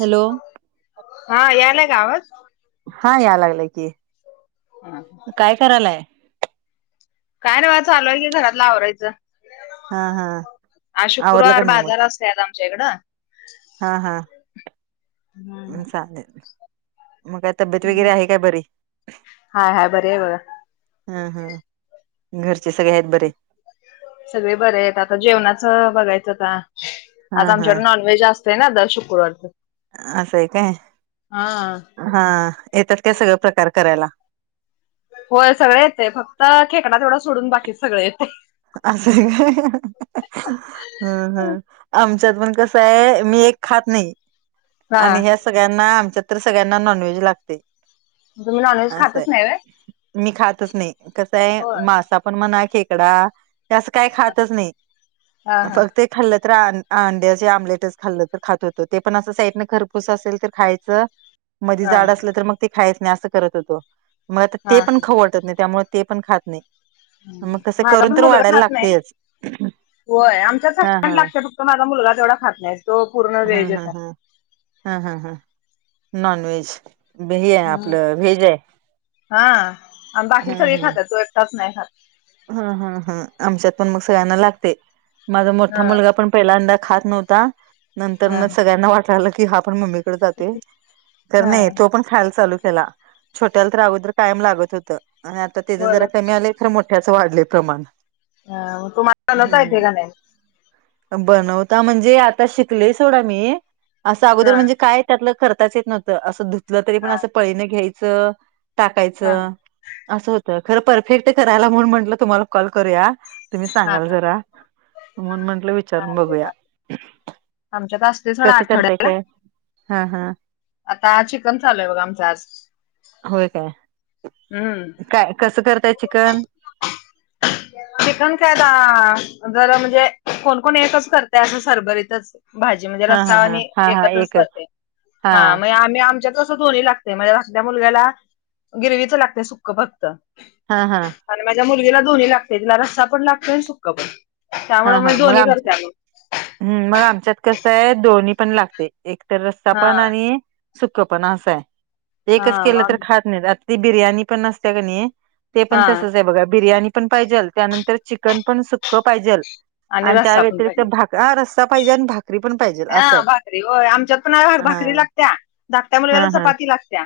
Hello. हा यायलाय का आवाज. हा यायला लागलाय की. [inaudible] काय करायलाय. काय नाही वा चालूय की घरातल आवरायचं. हा हा आज आवरलं का शुक्रवार नाही मग बाजार असत आमच्या इकडं. हा हा. ह [inaudible] चाले मग तब्येत वगैरे आहे काय बरी? हाय हाय बरे आहे बघा हा हा घरचे सगळे आहेत बरे. सगळे बरे आहेत आता जेवणाच बघायचं का हा आज हा आमच्याकडे नॉनव्हेज असत. ते ना द शुक्रवारच. असंय काय हा हा येतात काय सगळ प्रकार करायला. होय सगळे येते फक्त खेकडा तेवढा सोडून बाकी सगळे येतय. असंय व्हयय. हम हम आमच्यात पण कसं आहे मी एक खात नाही. हा आणि ह्या सगळ्यांना आमच्या तरी सगळ्यांना नॉनव्हेज लागते. तुम्ही नॉनव्हेज खातच असय नाही व्हय मी खातच नाही कसं आहे होय मासा पण मकडा असं काही खातच नाही हा हा फक्त. खाल्लं तर अंड्या आमलेटच खाल्लं तर खात होतं ते पण असं साईडन खरपूस असेल तर खायचं. मध हा जाड असलं तर मग ते खायच नाही असं करत होतो मग आता ते हा पण खवडटत नाही त्यामुळे. ते पण खात नाही. मग हम् कसं करून माझताण. तर वाढायला लागतेच. होय हा आमच्याड हा लागत फक्त माझा मुलगा तेवढा खात नाही तो पूर्ण हा हा व्याजेचा. हा हा हा हा नॉन वहेज. भि आहे हम्म. आपलं भिज आहे हा आणि बाकी हम् सगळे हम्. खातात तो एक तच नाही हात. हा हा हा आमच्यात पण मग सगळ्यांना लागते माझा मोठा हा मुलगा पण. पहिल्यांदा खात नव्हता नंतर हा न सगळ्यांना वाटलं की हा पण मम्मी. हा नाही तो पण. खाल चालू केला छोट्याला तर अगोदर कायम लागत होत आणि आता त्याच होय जरा मग कमी आलं खर मोठ. त्याच वाढले प्रमाण हा, मग तुम्हाला बनवता येते हम्म. का नाही बनवता म्हणजे आता शिकले ोडा मी असं अगोदर हा म्हणजे काय. त्यातलं खर्ताच येत नव्हतं असं धुतलं तरी पण हा असं पळीने घ्यायचं हा टाकायचं. असं होतं खरं परफेक्ट करायला म्हणून म्हंटलं तुम्हाला कॉल करूया. तुम्ही हा सांगाल हा जरा. मन म्हंटलं विचारून चालते बघूया चालते आमच्यात असते सोडा कसं करतय आठवड्याला काय. हा हा. आता आज शिकम चालूय बघा आमचा आज. होय काय हम्म काय कसं करताय चिकन. चिकन काय द जरा म्हणजे कोणकोण एकच करते असं सरबरीतच. भाजी म्हणजे हा रस्सा हा हा. आणि हा हा एकत्रच एकच. करते हा म्हग आम्ही आमच्या. तसं दोन्ही लागत म्हणजे आपल्या मुलग्याला गिरवीच लागते सुक्ख फक्त. हा हा. आणि माझ्या मुलगीला दोन्ही लागते तिला रस्सा पण लागतोय आणि सुक्कं पण त्यामु मग दोन्ही करते म. हम् मग आमच्यात कसं आहे दोन्ही पण लागते एक तर रस्ता हा पण आणि. सुख पण असंय हा एकच मग केलं आम तर खात नाही आता ती बिर्याणी पण नसते काणी. ते पण हा तसच आहे बघा बिर्याणी पण पाहिजेल त्यानंतर चिकन पण सुखं पाहिजेल. आणि त्या रस्सा पण व्यतिरिक्त पाहिजे भाक हा रस्ता पाहिजे आणि भाकरी पण पाहिजे. हा भाकरी होय आमच्यात पण भाकरी हा. लागत्या धाकट्या हा मुलग्याला हा. चपाती लागत्या.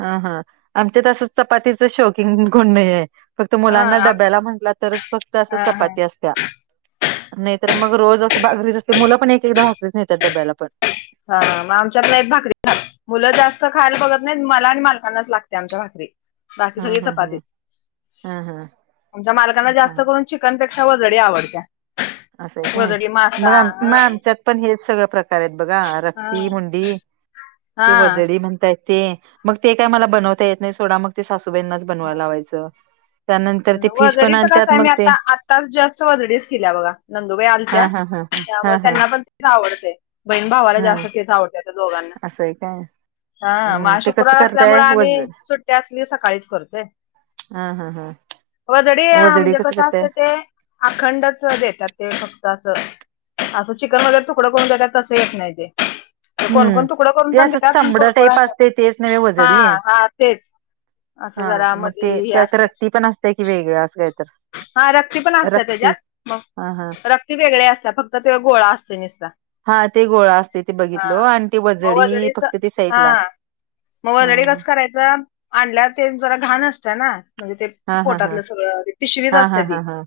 हा हा आमच्या तसं चपातीच शौकिन गुण नाही आहे. फक्त हा मुलांना आम डब्याला म्हटला तरच फक्त अस हा हा चपाती असत्या नाही तरर मग रोज. बागरीच असते मुलं पण एकदा भाकरीच यतात डब्याला पण. हा मग आमच्यातला एक भाकरी ख. मुलं जास्त खायला बघत नाही मला आणि मालकांनाच लागते आमच्या भाकरी. बाकी हा सगळे हा चपाती हा. हा हा आमच्या मालकांना जास्त हा करून. चिकनपेक्षा व वजडी आवडत्या. असं काय वजडी मासा मग मग हा आमच्या. पण हे सगळ प्रकार आहेत बघा हा रक्ती मुंडी हा ते वजडी. म्हणताय ते मग ते काय मला बनवता येत नाही सोडा मग ते सासूबाईंनाच बनवायला लावायच. वजडीच कस आहे मी आता आत्ताच जस्ट वजडीच केल्या बघा. हा नंदुबाईआलत्या हा हा हा हा त्यामुळे हा. त्यांना पण तेच आवडते. बहीण भावाला हा जास्त तेच आवडते आता दोघांना. असं आहे काय. हा मग हम्म आज ते कसं शुक्रवार करताय असल्यामुळे वज आम्ही सुट्टी असली सकाळीच करतोय. हा हा हा. वजडी म्हणजे कसं असते ते अखंडच देतात ते फक्त असं. असं चिकन वैगेरे तुकडं करून देतात तसं येत नाही ते हम्म कोणकोण तुकडं करून ते पण असं देतात पण चांबड कोणकण टाईप असा असते तेच नव्हे हा वजडी हा तेच असं जरा मध हे असते वेगळे असं काय तर हा रक्ती पण असत रक्ती त्याच्यात हा हा मग रक्ती वेगळे्या असत फक्त ते गोळा असते नुसता हा ते गोळा असते ते बघितलो आणि ते मग वजडी वजडीच फक्त ते हा साईटला मग वजडी कसं करायचं आणल्या ते जरा घाण असतं ना म्हणजे ते हा हा हा पोटातलं सगळं हा हा हा हा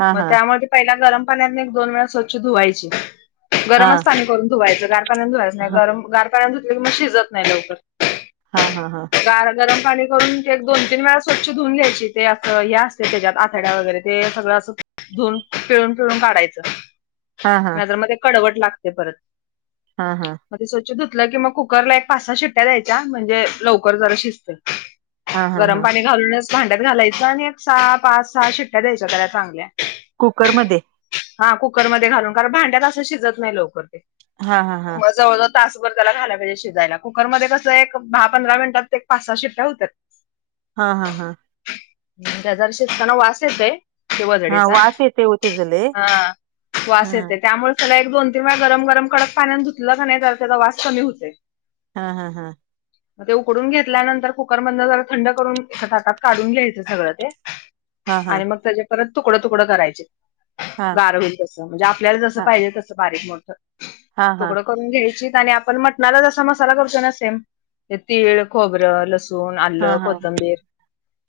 हा मग हा त्या पहिला गरम पाण्यानी दोन वेळा स्वच्छ करून धुवायची हा गरमच पाणी करून धुवायची गार हा गार पाण्यानी धुतले तर मग शिजत नाही लवकर हा हा हा गरम पाणी करून ते एक दोन तीन वेळा स्वच्छ धुवून घ्यायचे ते असत त्याच्यात आथड्या वगैरे ते सगळं असं धुन पिळून पिळून काढायचं हा नाहीतर मग ते कडवट लागते परत हा हा मग ते स्वच्छ धुतलं की मग कुकरला एक पाच सहा शिट्ट्या द्यायच्या म्हणजे लवकर जरा शिजत हा हा गरम हा पाणी घालूनच भांड्यात घालायचं आणि एक सहा पाच सहा शिट्ट्या द्यायच्या त्याला चांगल्या कुकरमध्ये हा कुकरमध्ये घालून कारणभांड्यात असं शिजत नाही लवकर ते हा हा हा म जवळ तासभर त्याला घायला पाहिजे शिजायला कुकरमध्येध्ये कसं एक दहा पंधरा मिनिटात ते एक पाच सहा शिट्ट्या होतात हा हा हा त्याजार शेतकना वास येतय हा वाजडीचा वास येते हो तेज लय हा वास येते त्यामुळे त्याला एक दोन तीन वेळा गरम गरम कडक पाण्यात धुतलं का नाही तर त्याचा वास कमी होते हा हा हा मग ते उकडून घेतल्यानंतर कुकर मधन जरा थंड करून एक ताटात काढून घ्यायचं सगळं ते हा हा आणि मग त्याच्या परत तुकडं तुकडं करायचे हा गार होईल म्हणजे आपल्याला जस हा पाहिजे तसं बारीक मोठ हा तुकड घ्याच आणि आपण मटणाला कस मसाला करतो सेम ते तिळ, खोबरे, लसूण, आल्लं, हा हा कोथंबीर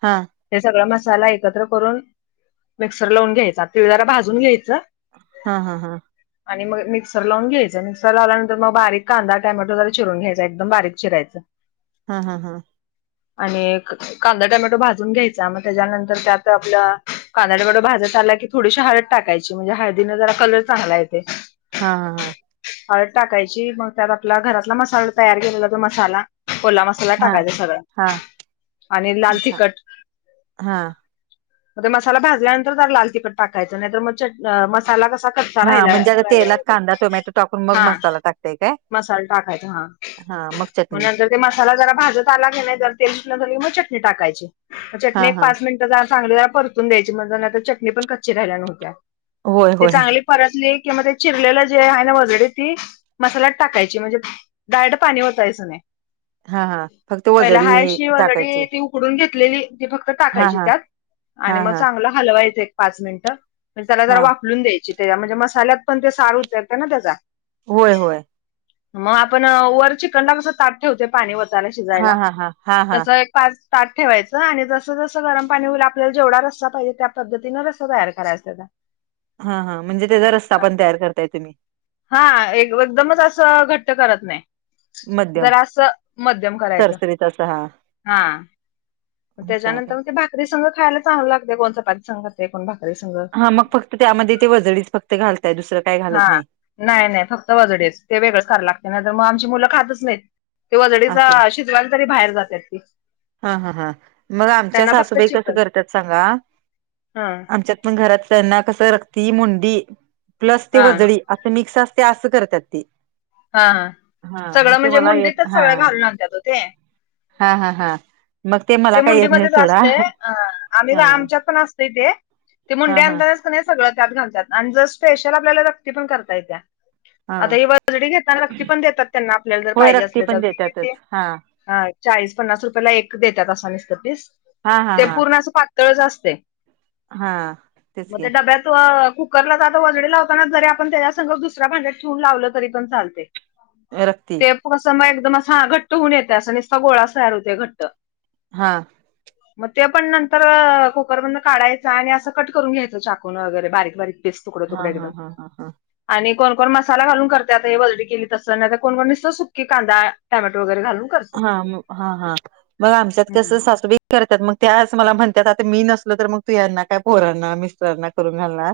हा हे सगळा मसाला एकत्र करून मिक्सर लावून घ्यायचा तिळ जरा भाजून घ्यायचं हा हा हा आणि मग मिक्सर लावून घ्यायचं मिक्सर लावल्यानंतर मग बारीक कांदा टोमॅटो चिरून घ्यायचा एकदम बारीक चिरायचं हा हा हा आणि एक कांदा टमॅटो भाजायच घ्यायच मग त्याच्यानंतर त्यात आपल कांदड्याकड भाजत आला की थोडीशी हळद टाकायची म्हणजे हळदीने जरा कलर चांगला येतोय हा हा हा हळद टाकायची मग त्यात आपला घरातला मसाला तयार केलेला तो मसाला ओला मसाला मसाला हा टाकायचं हा सगळं आणि लाल तिखट हा मग मसाला भाजल्यानंतर जर लाल तिखट टाकायचं नाही तर मग चट मसाला कसा कच्चा हा राहिला म्हणजे आता राहिला तेलात होता ते. कांदा टोमॅटो टाकून मग हा मसाला टाकताय काय मसाला टाकायचा हा हा मग चटणी नतर मसाला जरा भाजत आला कनी जरा तेल सुटल कनी मग चटणी टाकायची चटणी हा एक हा पाच मिनिट चग परतून द्यायची म्हण चटणी पण कच्ची राहिल्या नव्हत्या होय ते होय चांगली परतली किं मग ते चिरलेलं जे आहे ना वजडी ती मसाल्यात टाकायची म्हणजे डायरेक्ट पाणी वतायच नाही हा हा फक्त पहिला वजळी हायशी टाकायची वजडी ती उकडून घेत कापलेली ती फक्त हा टाकायची हा त्यात आणि हा मग हा चांगलं हलवायचं एक पाच मिनट म्हणजे त्याला हा जरा वाफलून द्यायची त्याच्या म्हणजे मसाल्यात पण ते सार उतरतय ना त्याचा होय होय मग आपण वर चिकन ला कस ताट ठेवते पाणी वतायला हा शिजायला हा हा हा हा तस एक पाच पा ठेवायचं आणि जसं जसं गरम पाणी होईल आपल्याला जेवढा रस्सा पाहिजे त्या पद्धतीनं रस्सा तयार करायचा तेजा हा हा म्हणजे त्याचा रस्ता पण तयार करताय तुम्ही हा एक एकदमच असं घट्ट करत नाही मध्यम जरा असं मध्यम करायचं सरसरीत असा हा हा मग त्याच्यानंतर चालेल मग ते भाकरी संघ खायला चांगल लागतय कोण चपाती संघ खातय कोण भाकरी संघ हा मग फक्त त्यामध्ये ते वजडीच फक्त घालताय दुसरं काय हा घालत नाही नाही नाही फक्त वजडीच ते वेगळंच करायला लागतय नाही तर मग आमची मुलं खातच नाहीत तेि वजडीचा असं शिजवाल तरी बाहेर जातात ती हा हा हा मग आमच्या त्यांना फक्त सासूबाई कसं चिकन करतात सांगा हा आमच्या मग घरात त्यांना कसं रक्ती मुंडी प्लस ती हा वजडी असं मिक्स असते असं करतात ते हा हा हा मग सगळं ते म्हणजे मला येत मुंडीतच हा सगळं घालुन आणत्यात वो ते हा हा हा मग मला ते काही येत नाही मुंडीमध्येध्येच सोडा असतय अ आम्ही हा आमच्यात पण असतय ते ते हा मुंड्या हा आणताणाच कनी सगळं त्यात घालतात आणि जर स्पेशल आपल्याला रक्ती पण करता येत्या हा आता ही वजडी घेतना रक्ती पण देतात त्यांना आपल्याला जर होय पाहिजे रक्ती असले तर पण ते देतातच किती हा हा चाळीस पन्नास रुपयाला एक देतात असं नुसतं पीस हा हा ते हा पूर्ण असं पातळच असतय हा तेच कि कुकरलाच आता वजडी लावताना जरी आपण त्याच्यासग दुसऱ्या भांड्यात ठेवून लावलं तरी पण चालतंय रक्ती स मग एकदम हा घट्ट होऊन येतय अस निसता गोळाच तयार होतर घट्ट हा मग ते पण नंतर कुकर मधन काढायचं आणि असं कट करून घ्यायचं चाकून वगैरे बारीक बारीक तुकडे हा तुकडे एकदम हा हा हा हा आणि कोण कोण मसाला घालून करत आता ते वजडी केली तस कोण कोण नुसत सुकी कांदा टोमॅटो वगैरे घालून करते हा हा हा मग आमच्यात कस हम्म सासूबाई करतात मग त्याच मला म्हणतात आता मी नसलो तर मग तू यांना काय पोरांना मिस्टरांना करून घालणार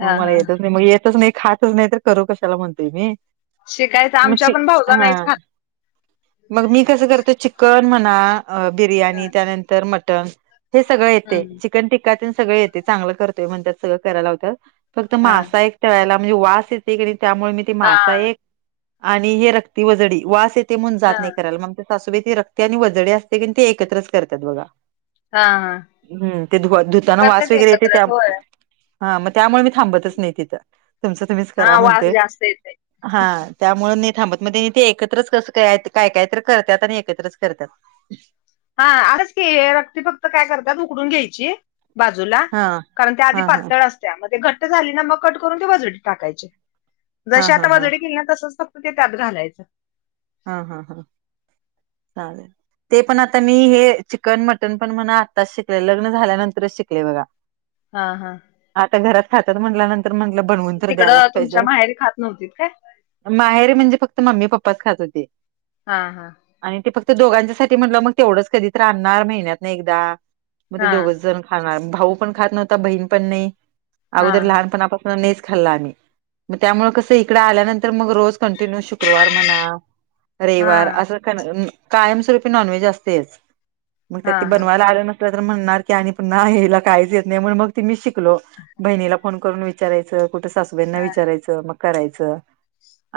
मग हा मला हा येतच नाही मग येतच नाही खातच नाही तर करू कशाला म्हणते मी शिकायचं मग आमच्या पण चीक भाऊजा हा नाहीत खात मग मी कसं करते चिकन म्हणा हा बिर्याणी त्यानंतर मटण हे सगळं येतय हम्म चिकन टिक्कातेन सगळं येतय चांगलं करतोय म्हणतात सगळं करायलावत्यात फक्त हा मासा एक तळायला म्हणजे वास येतय कनी त्यामुळे मी ते हा मासा एक आणि हे रक्ती वजडी वास येते म्हून जात हा नाही. मग ते सासूबे त रक्ते आणि वजडी असते कि ते एकत्रच करतात बघा हा हा हम्म ते धु धुताना वास करतेच वगैरे येते त्या एकत्रच होय हा मग त्यामुळे मी थांबतच नाही तिथं तुमचं तुम्हीच हा करा वास म्हणते जास्त येते हा त्यामुळे म थांबत म ते एकत्रच कस काय काय कायत करतात आणि एकत्रच करतात हा आच क रक्ती फक्त काय करतात उकडून घ्यायची. बाजूला हा कारण त्या आधी हा हा पातळ असत त्या घट्ट झाली ना मग कट करून ते वजडी टाकायचे हा जसे हा आता हा वजडी गेली ना तसचक्त. त ते त्यात घालायचं हा हा हा चालेल. ते पण आता मी हे चिकन मटण पण म्हणा आत्ताच शिकले लग्न झाल्यानंतरच शिकले बघा. [unintelligible] हा हा. आता घरात खातात म्हटल्यानंतर म्हंटलं बनवून तर द्यायलाच तिकडं तुमच्या पाहिजेल. माहेरी खात नव्हतीत काय माहेरीे म्हणजे फक्त मम्मी पप्पाच खात होते हा हा आणि ते फक्त दोघांच्या सा म्हटलं मग तेवढंच कधीच राणार महिन्यात नाही एकदा मग ते हा दोघच जण खाणार भाऊ पण खात नव्हता बहीण पण नाही हा अगोदर हा लहान पण आपण. नेच खाल्ला आम्ही मग त्यामुळे कसं इकड आल्यानंतर मग रोज कंटिन्यू शुक्रवार म्हणा. रेवार हा असं कायमस्वरूपी नॉनव्हेज असतेच मग त्या हा ते हा बनवायला आलं नसत. म्हणणार की आणि प याला काहीच येत नाही म्हण मग ती मी शिकलो बहिणीला फोन करूनच. विचारयचं कुठं सासूबाईंना विचारायचं मग करायचं.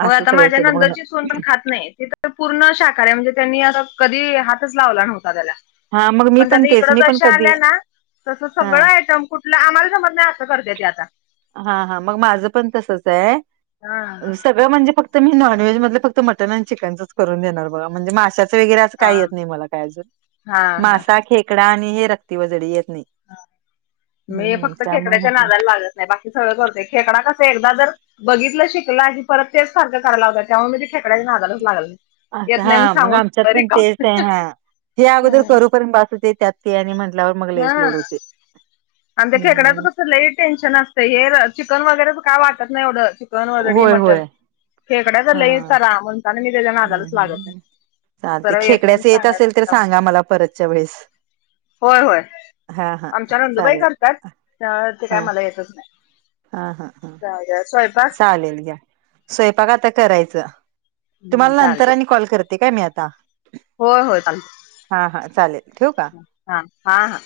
हो असं आता सगळं माझ्या केलं नंतरची सून मग पण खात नाही तिथ. तर पूर्ण शाका्या म्हणजे त्यांनी आता कधी हातच लावला नव्हता त्याला हा मग मी पण त्याता तेच मी पण इकडचशा कधी आल्या ना तस हा सगळं आयटम कुठ आम्हाला समज नाही असं करते तेी आता हा हा मग माझं पण तसच आहे हा. सगळं म्हणजे फक् म नॉव्हेज मध फक् मट आणि चिकनच करून देणार बघ म्हणजे माश्या. वगरच हा काही येत नाही मला काय अजून हा हा मासा खेकडा आणि हे रक्ती वजळी येत नाही. मी हम्म फक्त त्यामुळे खेकड्याच्या म्हटलं नादाला लागत नाही बाकी सगळं करते खेकडा कस एकदा जर. बघितलं शिकलं की परत तेच सारखं कराय ला होत त्यामुळे मी ते फेकड्या नागालाच लागल. अस येत नाही म्हणून हा मग सांगून आमच्यात सुद्धा पण रिकाम तेच आहे हा जे अगोदर हम्म. करूपर्यंत बसत ते त्यात. सियानी म्हंटल्यावर मग लेस लोड होते. आम त्या हम्म खेकड्याचं कसं ल टेन्शन असतं हे चिकन वगैरेच काय वाटत नाहीवढं. न वदडी होय होय मटन खेकड्याच हा ल सरा म्हणताना मी त्याच्या नागालाच लागत आहे. चाल ते खेकड्याच येत असेल तर सांगा मला परतच्या वेळेस. होय होय हा हा आमच्या नंदुबाई चालेल करतात ते हा काय मला येतच नाही. हा हा हा स्वयंपाक चालेल घ्या. स्वयंपाक आता करायचं हम्म तुम्हाला नंतर चालते आणि कॉल करते काय मी आता. होय होय चालते हा हा चालेल ठेव का. हा हा हा.